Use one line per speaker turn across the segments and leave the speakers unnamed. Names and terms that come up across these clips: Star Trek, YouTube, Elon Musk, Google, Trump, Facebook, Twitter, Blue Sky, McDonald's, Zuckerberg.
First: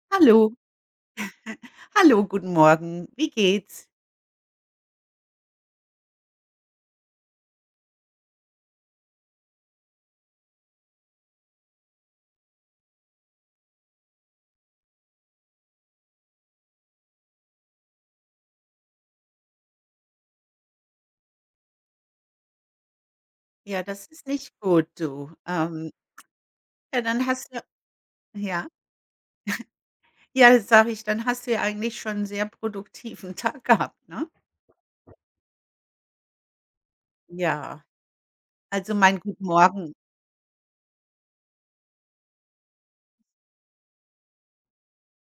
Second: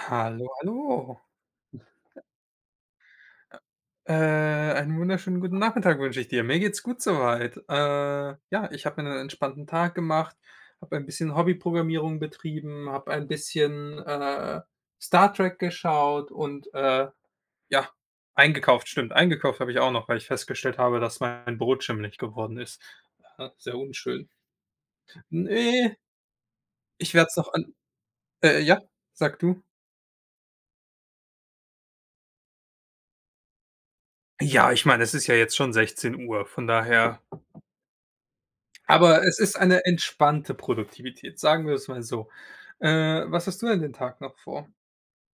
Hallo,
Hallo.
hallo.
Hallo, guten Morgen. Wie geht's?
Einen wunderschönen guten Nachmittag wünsche ich dir. Mir geht's gut soweit. Ja, Ich habe mir einen entspannten Tag gemacht, habe ein bisschen Hobbyprogrammierung betrieben, habe ein bisschen, Star Trek geschaut und, ja, eingekauft. Stimmt, eingekauft habe ich auch noch, weil ich festgestellt habe, dass mein Brot schimmelig geworden ist. Sehr
Ja, das ist
unschön.
nicht gut, du.
Ne,
Ja,
ich
dann
werde es noch
hast du
an
ja?
ja, sag du.
Ja, sage ich, dann hast du ja eigentlich schon 'n sehr produktiven Tag gehabt, ne?
Ja, ich meine, es ist ja jetzt schon 16 Uhr, von daher.
Ja, also mein
Aber es
guten
ist eine
Morgen.
entspannte Produktivität, sagen wir es mal so. Was hast du denn den Tag noch vor?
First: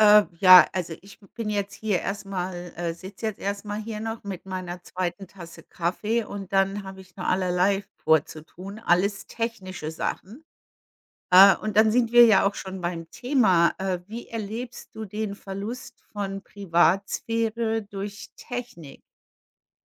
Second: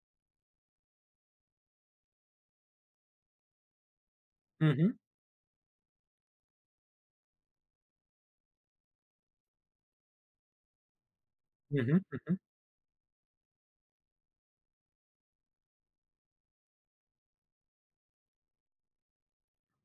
Ja, also ich bin jetzt hier erstmal, mal sitze jetzt erstmal hier noch mit meiner
Mhm,
zweiten Tasse Kaffee und dann habe ich noch allerlei vorzutun, alles technische Sachen. Und dann
mhm,
sind wir
mhm.
ja auch schon beim Thema. Wie erlebst du den Verlust von Privatsphäre durch Technik?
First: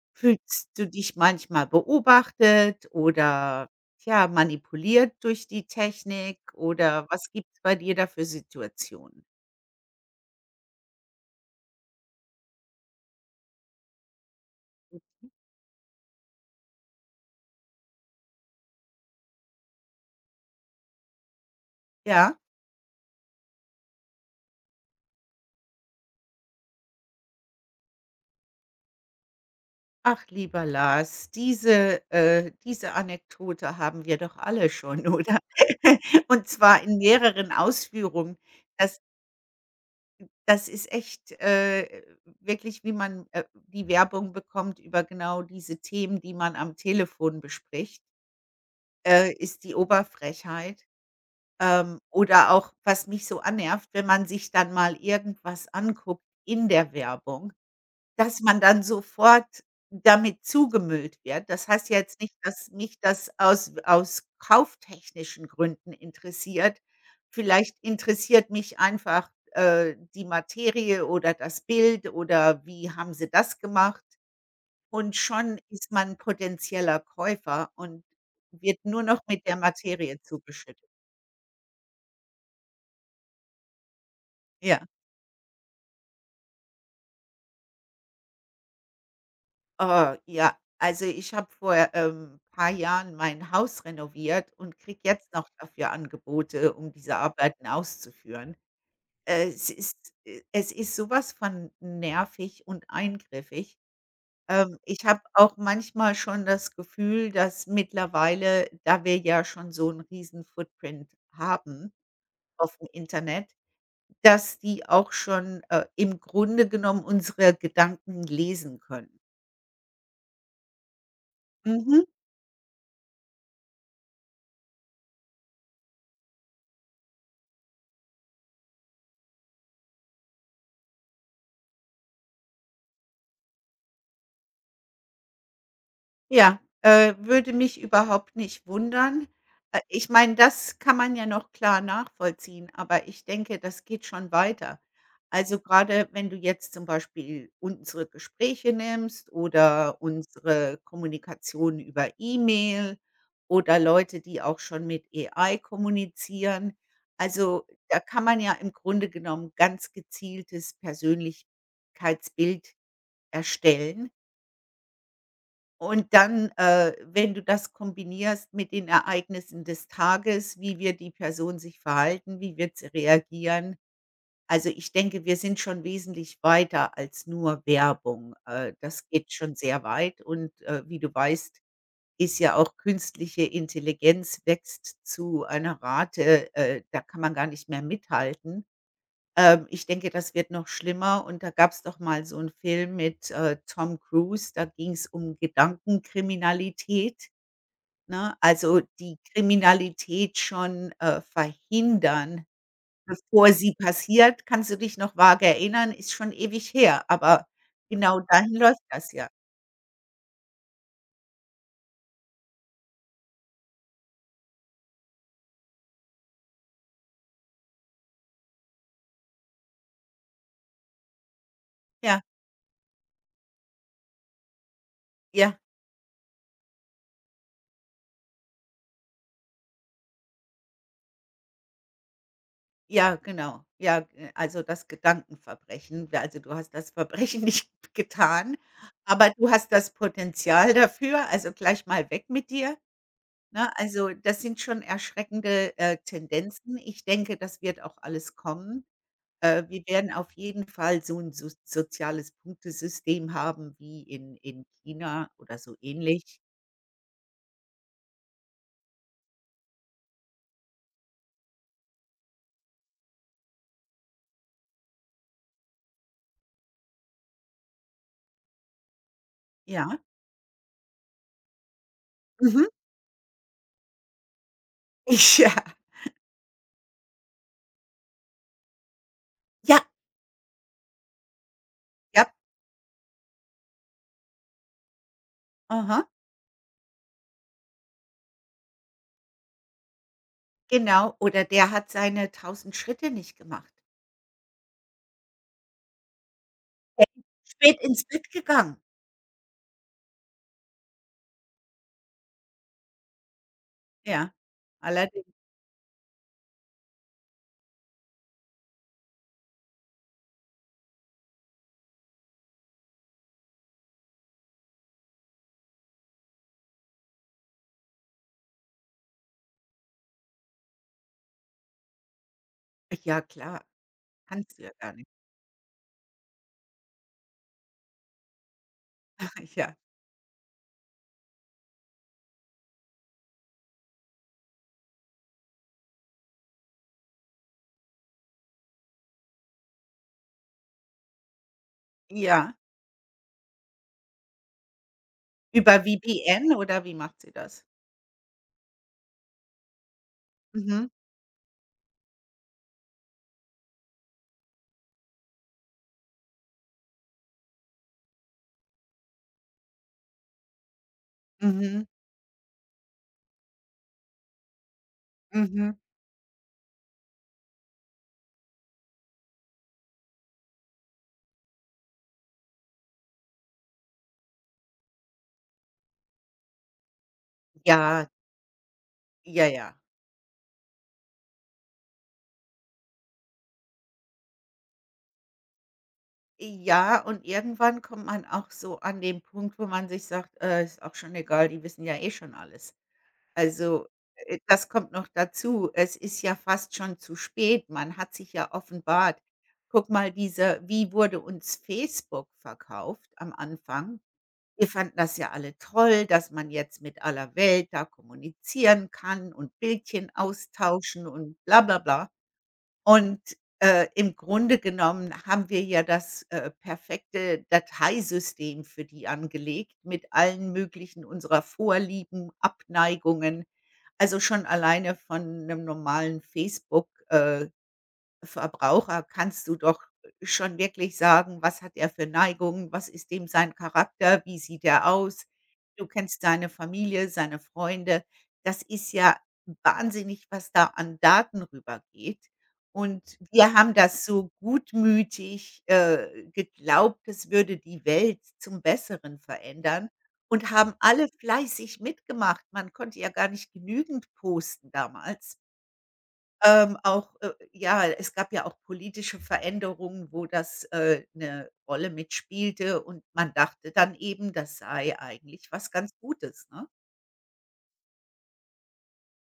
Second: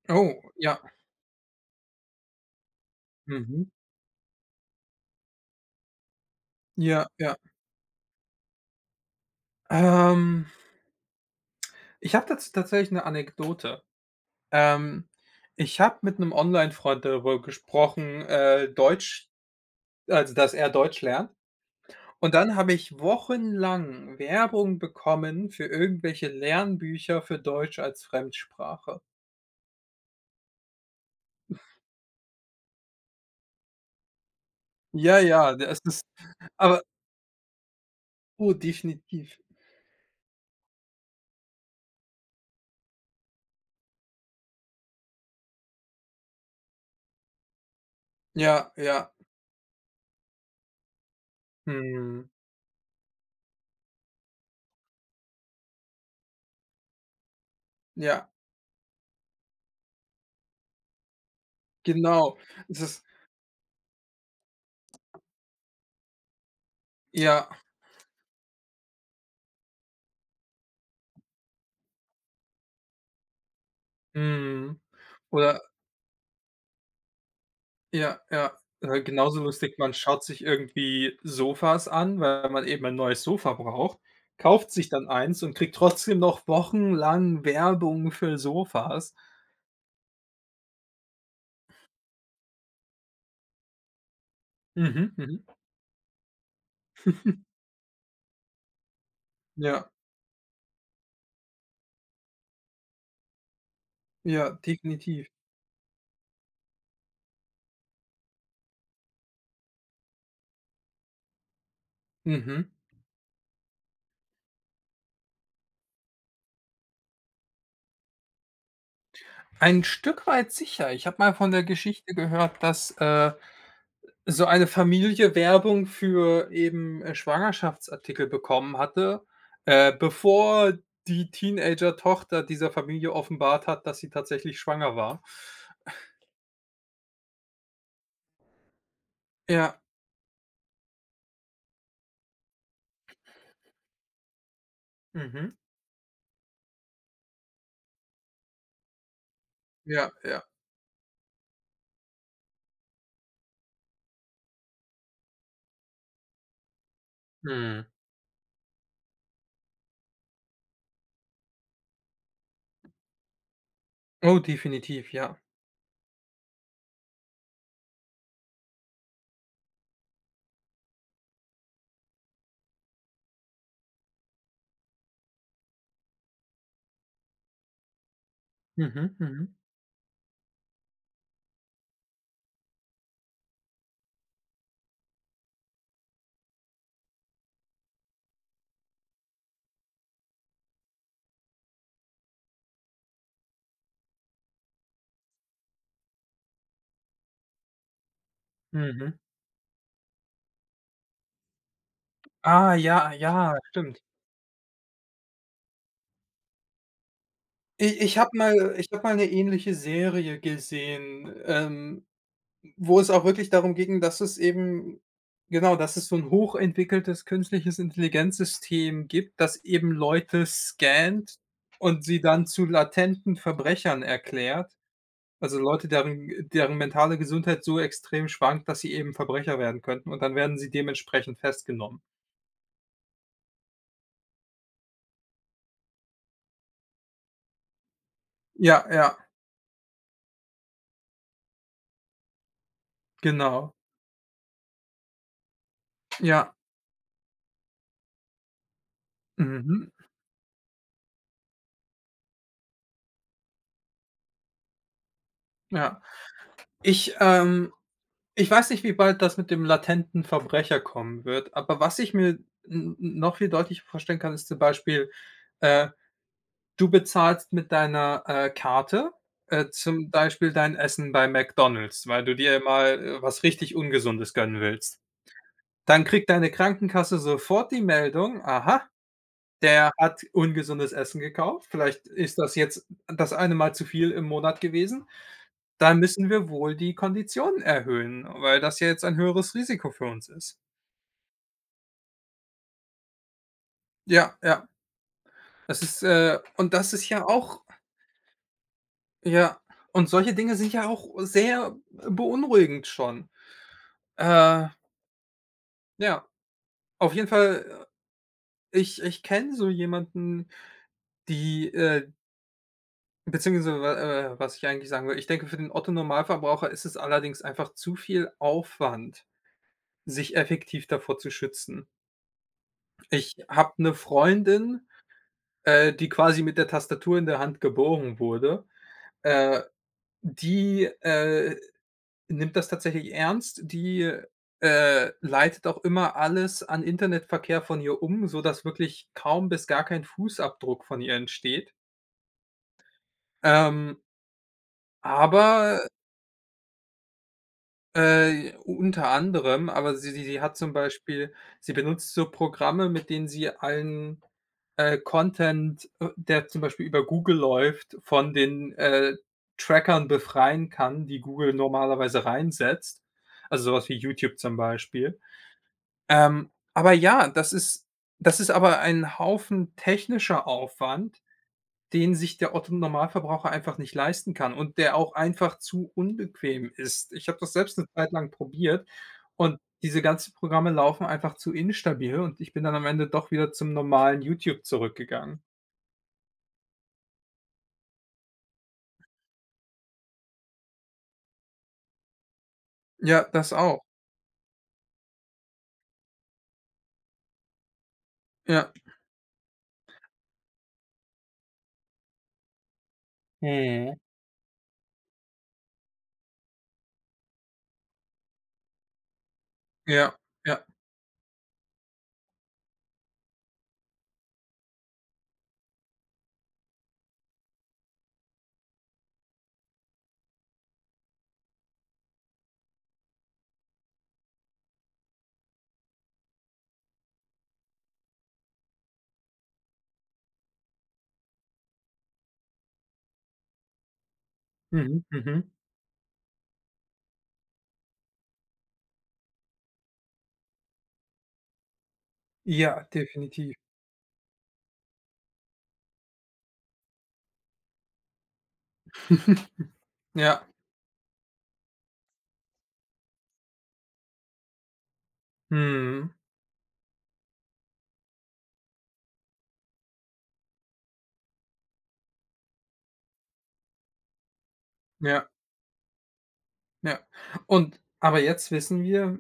Oh,
Fühlst
ja.
du dich manchmal beobachtet
Mhm.
oder, ja, manipuliert durch die Technik oder
Ja,
was
ja.
gibt es bei dir da für Situationen?
Ähm, Ich habe dazu tatsächlich eine Anekdote. Ähm, Ich habe mit einem Online-Freund darüber gesprochen, Deutsch also, dass er Deutsch lernt. Und
Ja?
dann habe ich wochenlang Werbung bekommen für irgendwelche Lernbücher für Deutsch als Fremdsprache.
Ach, lieber Lars, diese Anekdote haben wir doch alle schon,
Ja,
oder?
ja, das ist
Und zwar
aber
in mehreren Ausführungen.
oh,
Das
definitiv.
Das ist echt, wirklich, wie man, die Werbung bekommt über genau diese Themen, die man am Telefon bespricht,
Ja, ja.
ist die Oberfrechheit.
Mhm.
Oder auch, was mich so annervt, wenn man sich dann mal irgendwas anguckt in der Werbung.
Ja,
Dass man dann sofort damit zugemüllt wird. Das heißt ja jetzt nicht,
genau.
dass
Es
mich
ist,
das aus kauftechnischen Gründen interessiert.
ja,
Vielleicht interessiert mich einfach, die Materie oder das Bild oder wie haben sie das gemacht
mhm.
und
Oder,
schon ist man potenzieller Käufer und
ja, ja.
wird nur noch
Genauso
mit der
lustig, man
Materie
schaut sich
zugeschüttet.
irgendwie Sofas an, weil man eben ein neues Sofa braucht, kauft
Ja.
sich dann eins und kriegt trotzdem noch wochenlang Werbung für Sofas.
Oh, ja. Also, ich habe vor, ein paar Jahren mein Haus renoviert und kriege
Mhm,
jetzt
mhm.
noch dafür Angebote, um diese Arbeiten auszuführen. Äh, es
Ja,
ist es ist sowas von nervig und eingriffig.
ja,
Ich habe
definitiv.
auch manchmal schon das Gefühl, dass mittlerweile, da wir ja schon so 'n riesen Footprint haben
Mhm.
auf dem Internet, dass die auch schon, im Grunde genommen unsere Gedanken lesen können.
Ein Stück weit sicher. Ich habe mal von der
Mhm.
Geschichte gehört, dass, so eine Familie Werbung für eben, Schwangerschaftsartikel bekommen hatte, bevor die Teenager-Tochter dieser Familie offenbart hat, dass sie tatsächlich schwanger war.
Ja, würde mich überhaupt nicht wundern.
Ja,
Ich meine, das kann man ja noch klar nachvollziehen, aber ich denke, das geht schon weiter.
mhm,
Also, grade wenn du jetzt zum Beispiel unsere Gespräche nimmst oder
ja, ja,
unsere Kommunikation über E-Mail oder Leute, die auch schon mit AI kommunizieren. Also,
mhm.
da kann man ja im Grunde genommen ganz gezieltes Persönlichkeitsbild erstellen.
Oh, definitiv, ja.
Und dann, wenn du das kombinierst mit den Ereignissen des Tages, wie wird die Person sich verhalten, wie wird sie reagieren? Also, ich denke, wir sind schon wesentlich weiter als nur Werbung. Das
Mhm,
geht
mhm,
schon sehr weit und, wie du weißt, ist ja auch künstliche Intelligenz wächst zu einer Rate, da kann man gar nicht mehr mithalten. Ich denke, das wird noch schlimmer und da gab's doch mal so einen Film mit, Tom Cruise, da ging's um Gedankenkriminalität, ne? Also,
mhm.
die Kriminalität schon, verhindern,
Ah, ja,
bevor
ja,
sie
stimmt.
passiert. Kannst du dich noch vage erinnern? Ist schon ewig her, aber genau dahin läuft
Ich habe
das
mal
ja.
eine ähnliche Serie gesehen, wo es auch wirklich darum ging, dass es eben genau, dass es so ein hochentwickeltes künstliches Intelligenzsystem gibt, das eben Leute scannt und sie
Ja,
dann zu latenten Verbrechern erklärt. Also,
ja.
Leute, deren mentale Gesundheit so extrem schwankt, dass sie eben Verbrecher werden könnten, und dann werden sie dementsprechend festgenommen.
Ja, genau. Ja, g also, das Gedankenverbrechen. Da also, du hast das Verbrechen nicht getan,
Ja, ja,
aber du hast das Potenzial dafür, also, gleich mal weg mit dir, ne?
genau.
Also, das sind schon erschreckende,
Ja,
Tendenzen. Ich denke, das wird auch alles kommen. Wir
mhm,
werden auf jeden Fall so ein soziales Punktesystem haben wie in China oder so
ja.
ähnlich.
Ich, ähm Ich weiß nicht, wie bald das mit dem latenten Verbrecher kommen wird, aber was ich mir n n noch viel deutlicher vorstellen kann, ist zum Beispiel, äh, du bezahlst mit deiner, Karte,
Ja. Mhm.
zum Beispiel dein Essen bei McDonald's, weil du dir mal, was richtig Ungesundes gönnen willst.
Ich ja.
Dann kriegt deine Krankenkasse sofort die Meldung: „Aha,
Ja,
der hat ungesundes Essen gekauft. Vielleicht
ja.
ist das jetzt das eine Mal zu viel im Monat gewesen. Da
Aha.
müssen wir wohl die Konditionen erhöhen, weil das ja jetzt ein höheres Risiko für uns ist."
Genau. Oder der hat seine tausend Schritte nicht gemacht.
Ja, ja. Das ist, und das ist ja auch,
Spät ins Bett gegangen.
ja, und solche Dinge sind ja auch sehr beunruhigend schon.
Ja,
Äh,
allerdings.
ja, auf jeden Fall, ich ich kenne so jemanden, die, beziehungsweise, wa was ich eigentlich sagen will, ich denke, für den Otto-Normalverbraucher ist es allerdings einfach zu viel Aufwand, sich effektiv davor zu schützen.
Ja
Ich
klar,
habe 'ne
kannst du ja
Freundin,
gar nicht.
die quasi mit der Tastatur in der Hand geboren wurde, äh,
Ja,
die, nimmt das tatsächlich ernst. Die, leitet auch immer alles an Internetverkehr von ihr um, sodass wirklich kaum bis gar kein Fußabdruck von ihr entsteht.
ja.
Ähm, aber,
Über VPN oder wie macht sie das?
Unter anderem, aber sie hat zum
Mhm,
Beispiel, sie benutzt so Programme, mit denen sie allen, Content, der zum Beispiel über Google läuft, von den, Trackern befreien kann, die Google
mhm,
normalerweise reinsetzt. Also sowas wie YouTube zum Beispiel.
mhm.
Aber ja, das ist aber ein Haufen technischer Aufwand, den sich der Otto-Normalverbraucher einfach nicht leisten kann und der auch einfach zu unbequem ist. Ich habe das selbst eine
Ja,
Zeit lang probiert
ja,
und
ja.
diese ganzen Programme laufen einfach zu instabil, und ich bin dann am Ende doch wieder zum normalen YouTube zurückgegangen.
Ja, und irgendwann kommt man auch so an den Punkt, wo man sich sagt: ist auch schon egal, die wissen ja eh schon alles.“
Ja, das auch.
Also, das kommt noch dazu. Es ist ja fast schon zu spät. Man hat sich ja
Ja.
offenbart. Guck mal, diese wie wurde uns Facebook verkauft am
Mhm.
Anfang? Wir fanden das ja alle toll, dass man jetzt mit aller Welt da kommunizieren kann und Bildchen
Ja, ja.
austauschen und bla bla bla. Und, im Grunde genommen haben wir ja das, perfekte Dateisystem für die angelegt mit allen möglichen unserer Vorlieben, Abneigungen. Also, schon alleine von einem normalen Facebook, Verbraucher kannst du doch schon wirklich sagen, was hat er für Neigungen, was ist dem sein Charakter, wie sieht er
Mhm,
aus?
mhm.
Du kennst seine Familie, seine Freunde. Das ist ja wahnsinnig, was da an Daten rübergeht.
Ja,
Und
definitiv.
wir haben das so gutmütig, geglaubt, es würde die Welt zum Besseren verändern
Ja.
und haben alle fleißig mitgemacht. Man konnte ja gar nicht genügend posten damals.
Mhm.
Auch, ja, es gab ja auch politische Veränderungen, wo das, 'ne Rolle mitspielte und man dachte dann eben, das sei
Ja,
eigentlich was ganz Gutes, ne?
ja. Und aber jetzt wissen wir:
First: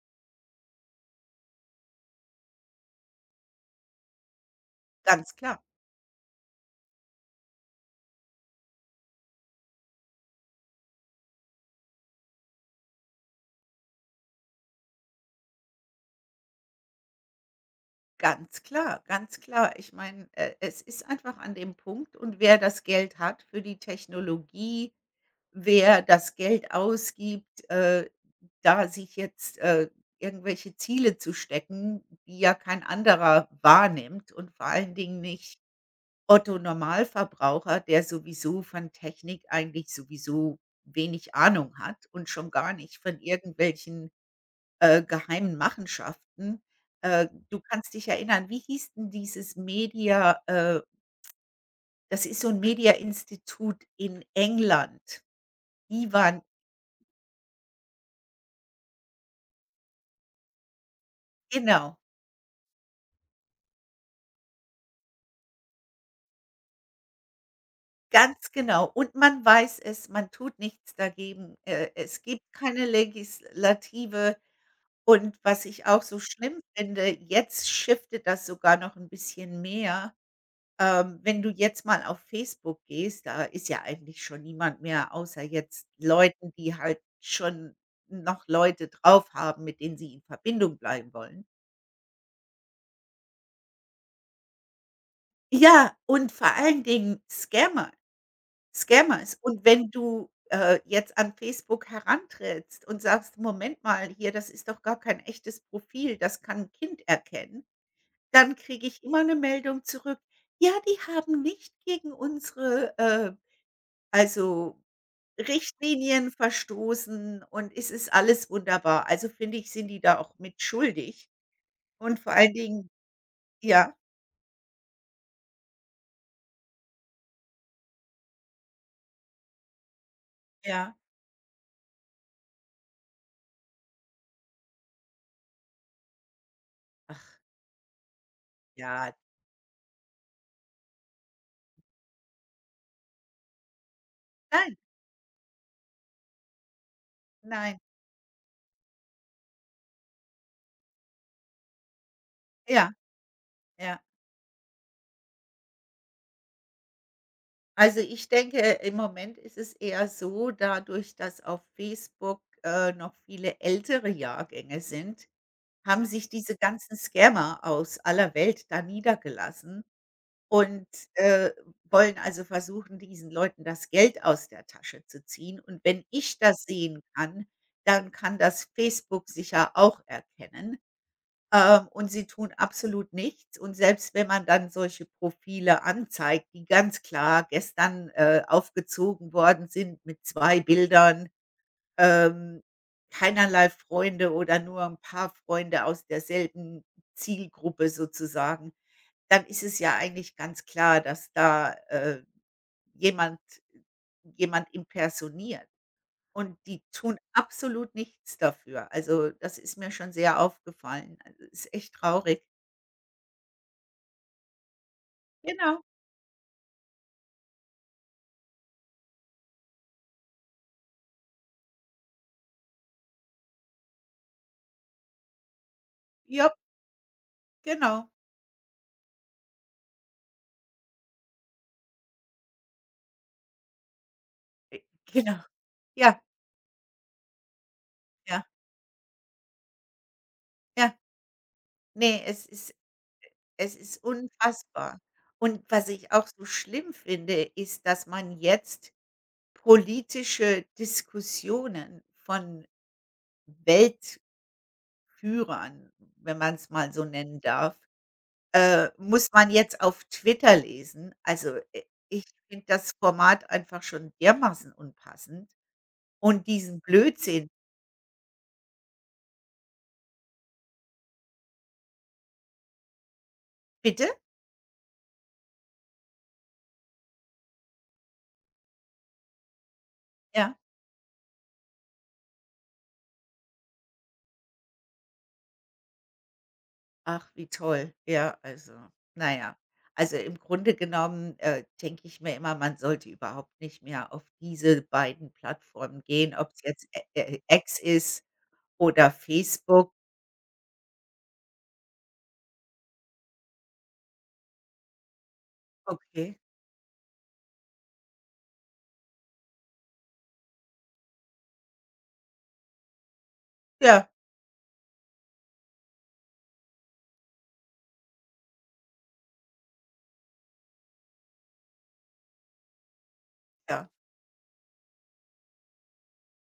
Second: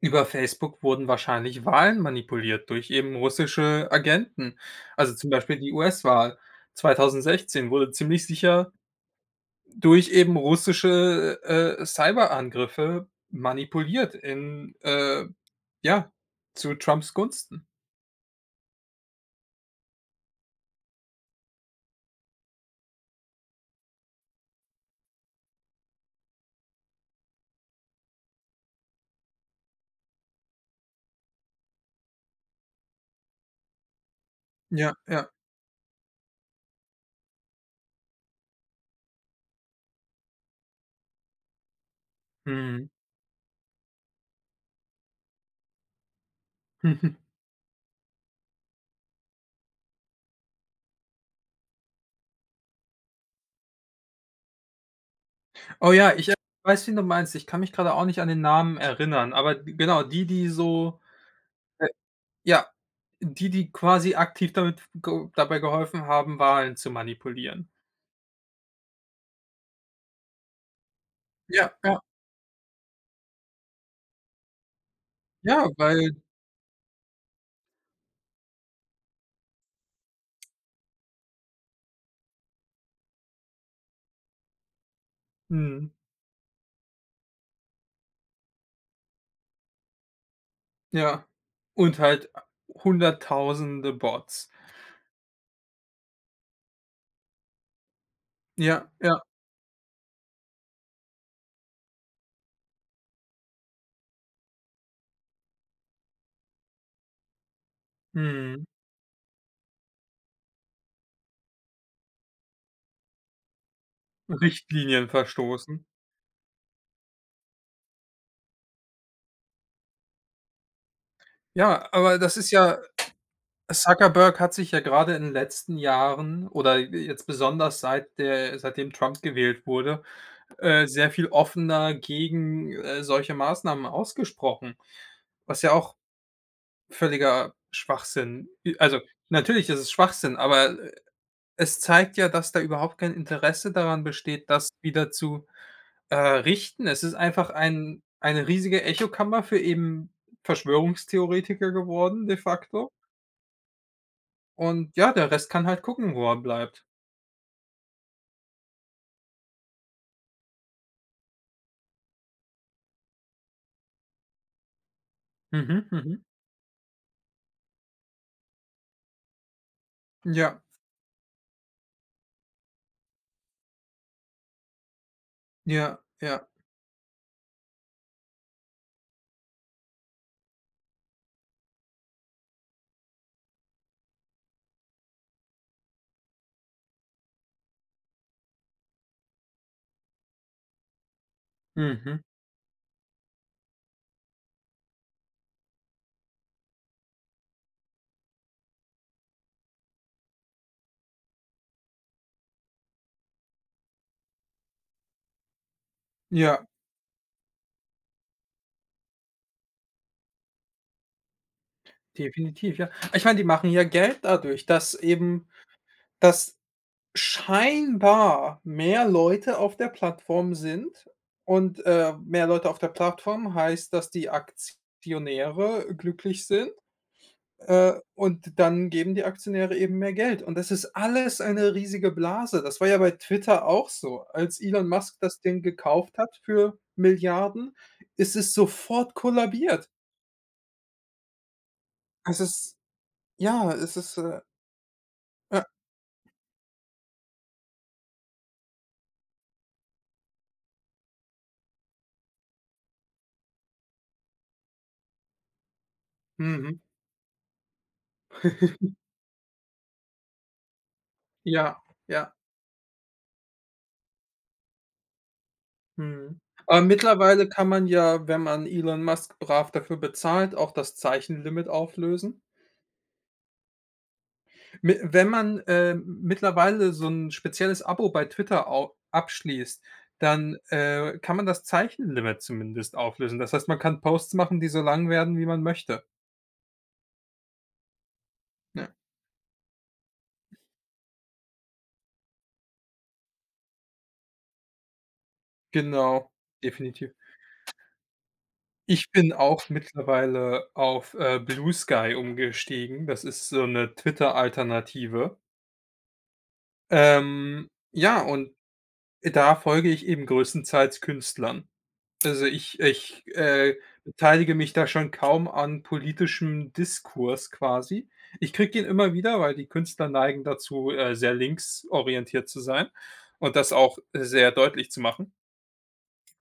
Über Facebook wurden wahrscheinlich Wahlen manipuliert durch eben russische Agenten. Also zum
Ganz
Beispiel
klar,
die US-Wahl 2016 wurde ziemlich sicher durch eben russische, Cyberangriffe manipuliert, in, ja, zu Trumps Gunsten.
ganz klar. Ich meine, es ist einfach an dem Punkt und wer das Geld hat für die Technologie, wer das Geld ausgibt, da sich jetzt, irgendwelche Ziele zu stecken, die ja kein anderer wahrnimmt und vor
Ja,
allen Dingen
ja.
nicht Otto Normalverbraucher, der sowieso von Technik eigentlich sowieso wenig Ahnung hat und schon gar
Mhm.
nicht von irgendwelchen, geheimen Machenschaften. Du kannst dich erinnern, wie hieß denn dieses Media das ist so ein Media-Institut in England.
Oh ja,
Die
ich,
waren
weiß, wen du meinst. Ich kann mich gerade auch nicht an den Namen erinnern, aber die, die so, äh
genau,
ja, die, die quasi aktiv damit ge dabei geholfen haben, Wahlen zu manipulieren.
ganz genau. Und man weiß es, man tut nichts dagegen.
Ja, ja.
Es gibt keine Legislative. Und was
Ja,
ich auch
weil,
so schlimm finde, jetzt shiftet das sogar noch ein bisschen mehr. Wenn du jetzt mal auf Facebook gehst, da ist ja eigentlich schon niemand mehr außer jetzt
mhm,
Leuten, die halt schon noch Leute drauf haben, mit denen sie in Verbindung bleiben
ja.
wollen.
Und halt Hunderttausende Bots.
Ja, und vor allen Dingen Scammer,
Ja, ja,
Scammers. Und wenn du, jetzt an Facebook herantrittst und sagst: „Moment mal, hier, das ist doch gar kein echtes Profil, das kann ein Kind erkennen.“ Dann
mhm.
kriege ich immer 'ne Meldung zurück: „Ja, die haben nicht gegen unsere, also,
Richtlinien verstoßen.
Richtlinien verstoßen und es ist alles wunderbar.“ Also, finde ich, sind die da auch mit schuldig
Ja, aber
und vor
das ist
allen
ja
Dingen ja,
Zuckerberg hat sich ja gerade in den letzten Jahren oder jetzt besonders, seitdem Trump gewählt wurde,
ja.
sehr viel offener gegen, solche Maßnahmen ausgesprochen, was ja auch
Ach
völliger Schwachsinn. I Also,
ja,
natürlich ist es Schwachsinn, aber, es zeigt ja, dass da überhaupt kein Interesse daran besteht, das
nein,
wieder zu, richten. Es ist einfach
nein.
eine riesige Echokammer für eben Verschwörungstheoretiker geworden, de facto.
Ja, ja.
Und ja, der Rest kann halt gucken, wo er bleibt.
Also, ich denke, im Moment ist es eher so, dadurch, dass auf Facebook, noch viele ältere Jahrgänge sind,
Mhm,
haben
mhm.
sich diese ganzen Scammer aus aller Welt da niedergelassen.
Ja,
Und, äh, wollen also versuchen, diesen Leuten das Geld aus der Tasche zu ziehen. Und
ja,
wenn ich
ja.
das sehen kann, dann kann das Facebook sicher auch erkennen. Und sie tun absolut nichts. Und selbst wenn man dann solche Profile anzeigt, die ganz klar gestern, aufgezogen worden sind mit 2 Bildern,
Mhm.
ähm, keinerlei Freunde oder nur ein paar Freunde aus derselben Zielgruppe sozusagen dann ist es ja eigentlich ganz klar, dass da, jemand jemand impersoniert. Und
Ja,
die tun absolut nichts dafür. Also, das ist mir schon sehr aufgefallen. Also, ist echt traurig.
definitiv, ja. Ich meine, die machen ja Geld dadurch, dass eben,
Genau,
dass scheinbar mehr Leute auf der Plattform sind, und, mehr Leute auf der Plattform heißt, dass die Aktionäre glücklich
ja,
sind,
genau,
und dann geben die Aktionäre eben mehr Geld. Und das ist alles eine riesige Blase. Das war ja bei Twitter auch so. Als
äh,
Elon Musk
genau.
das Ding gekauft
Ja,
hat für Milliarden, ist
ja,
es sofort kollabiert.
ja. Ne,
Es
es ist
ist, ja,
es
es
ist
ist,
unfassbar. Und
ja,
was ich auch so schlimm finde, ist, dass man jetzt politische Diskussionen von Welt Führern, wenn man es
mhm,
mal so nennen darf, muss man jetzt auf Twitter lesen. Also,
ja,
ich
ja.
finde das Format einfach schon dermaßen unpassend
Mhm.
und diesen
Aber mittlerweile
Blödsinn
kann man ja, wenn man Elon Musk brav dafür bezahlt, auch das Zeichenlimit auflösen.
bitte?
Mi Wenn man, mittlerweile so ein spezielles Abo bei Twitter au abschließt, dann,
Ja?
kann man das Zeichenlimit zumindest auflösen. Das heißt, man kann Posts machen, die so lang werden, wie man möchte.
Ach, wie toll. Ja, also,
Ja.
naja. Also, im Grunde genommen, denke ich mir immer, man sollte überhaupt nicht mehr auf diese beiden Plattformen
Genau,
gehen, ob es jetzt
definitiv.
Ä Ä X ist oder
Ich bin auch
Facebook.
mittlerweile auf, Blue Sky umgestiegen. Das ist so eine Twitter-Alternative.
Okay.
Ähm, ja, und Da folge ich eben größtenteils Künstlern. Also, ich
Ja,
beteilige mich da schon kaum an politischem Diskurs quasi. Ich kriege ihn immer wieder, weil die Künstler neigen dazu, sehr linksorientiert zu sein und das
ja.
auch sehr deutlich zu machen.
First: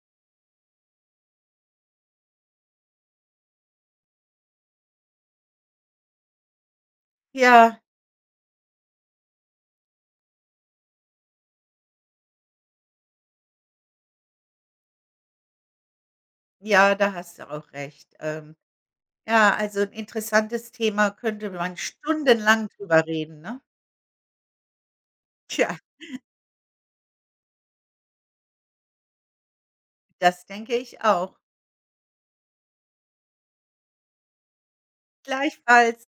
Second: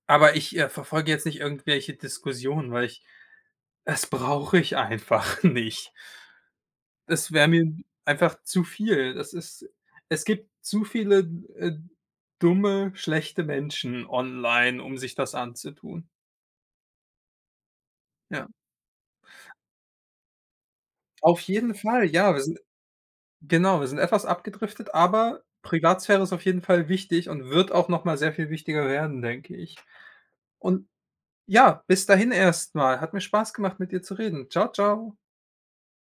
Aber ich, verfolge jetzt nicht irgendwelche Diskussionen, weil ich das brauche ich einfach nicht. Das wäre mir
Ja.
einfach zu viel. Das ist Es gibt zu viele, äh, dumme, schlechte Menschen online, um sich das anzutun.
Ja, da hast du auch recht.
Ja.
Ja, also 'n interessantes Thema,
Auf
könnte
jeden
man
Fall, ja,
stundenlang drüber reden, ne?
wir sind etwas abgedriftet, aber
Tja,
Privatsphäre ist auf jeden Fall wichtig und wird auch noch mal sehr viel wichtiger werden, denke ich.
das denke
Und
ich auch.
ja, bis dahin erst mal. Hat mir Spaß gemacht, mit dir zu reden. Ciao, ciao.
Gleichfalls.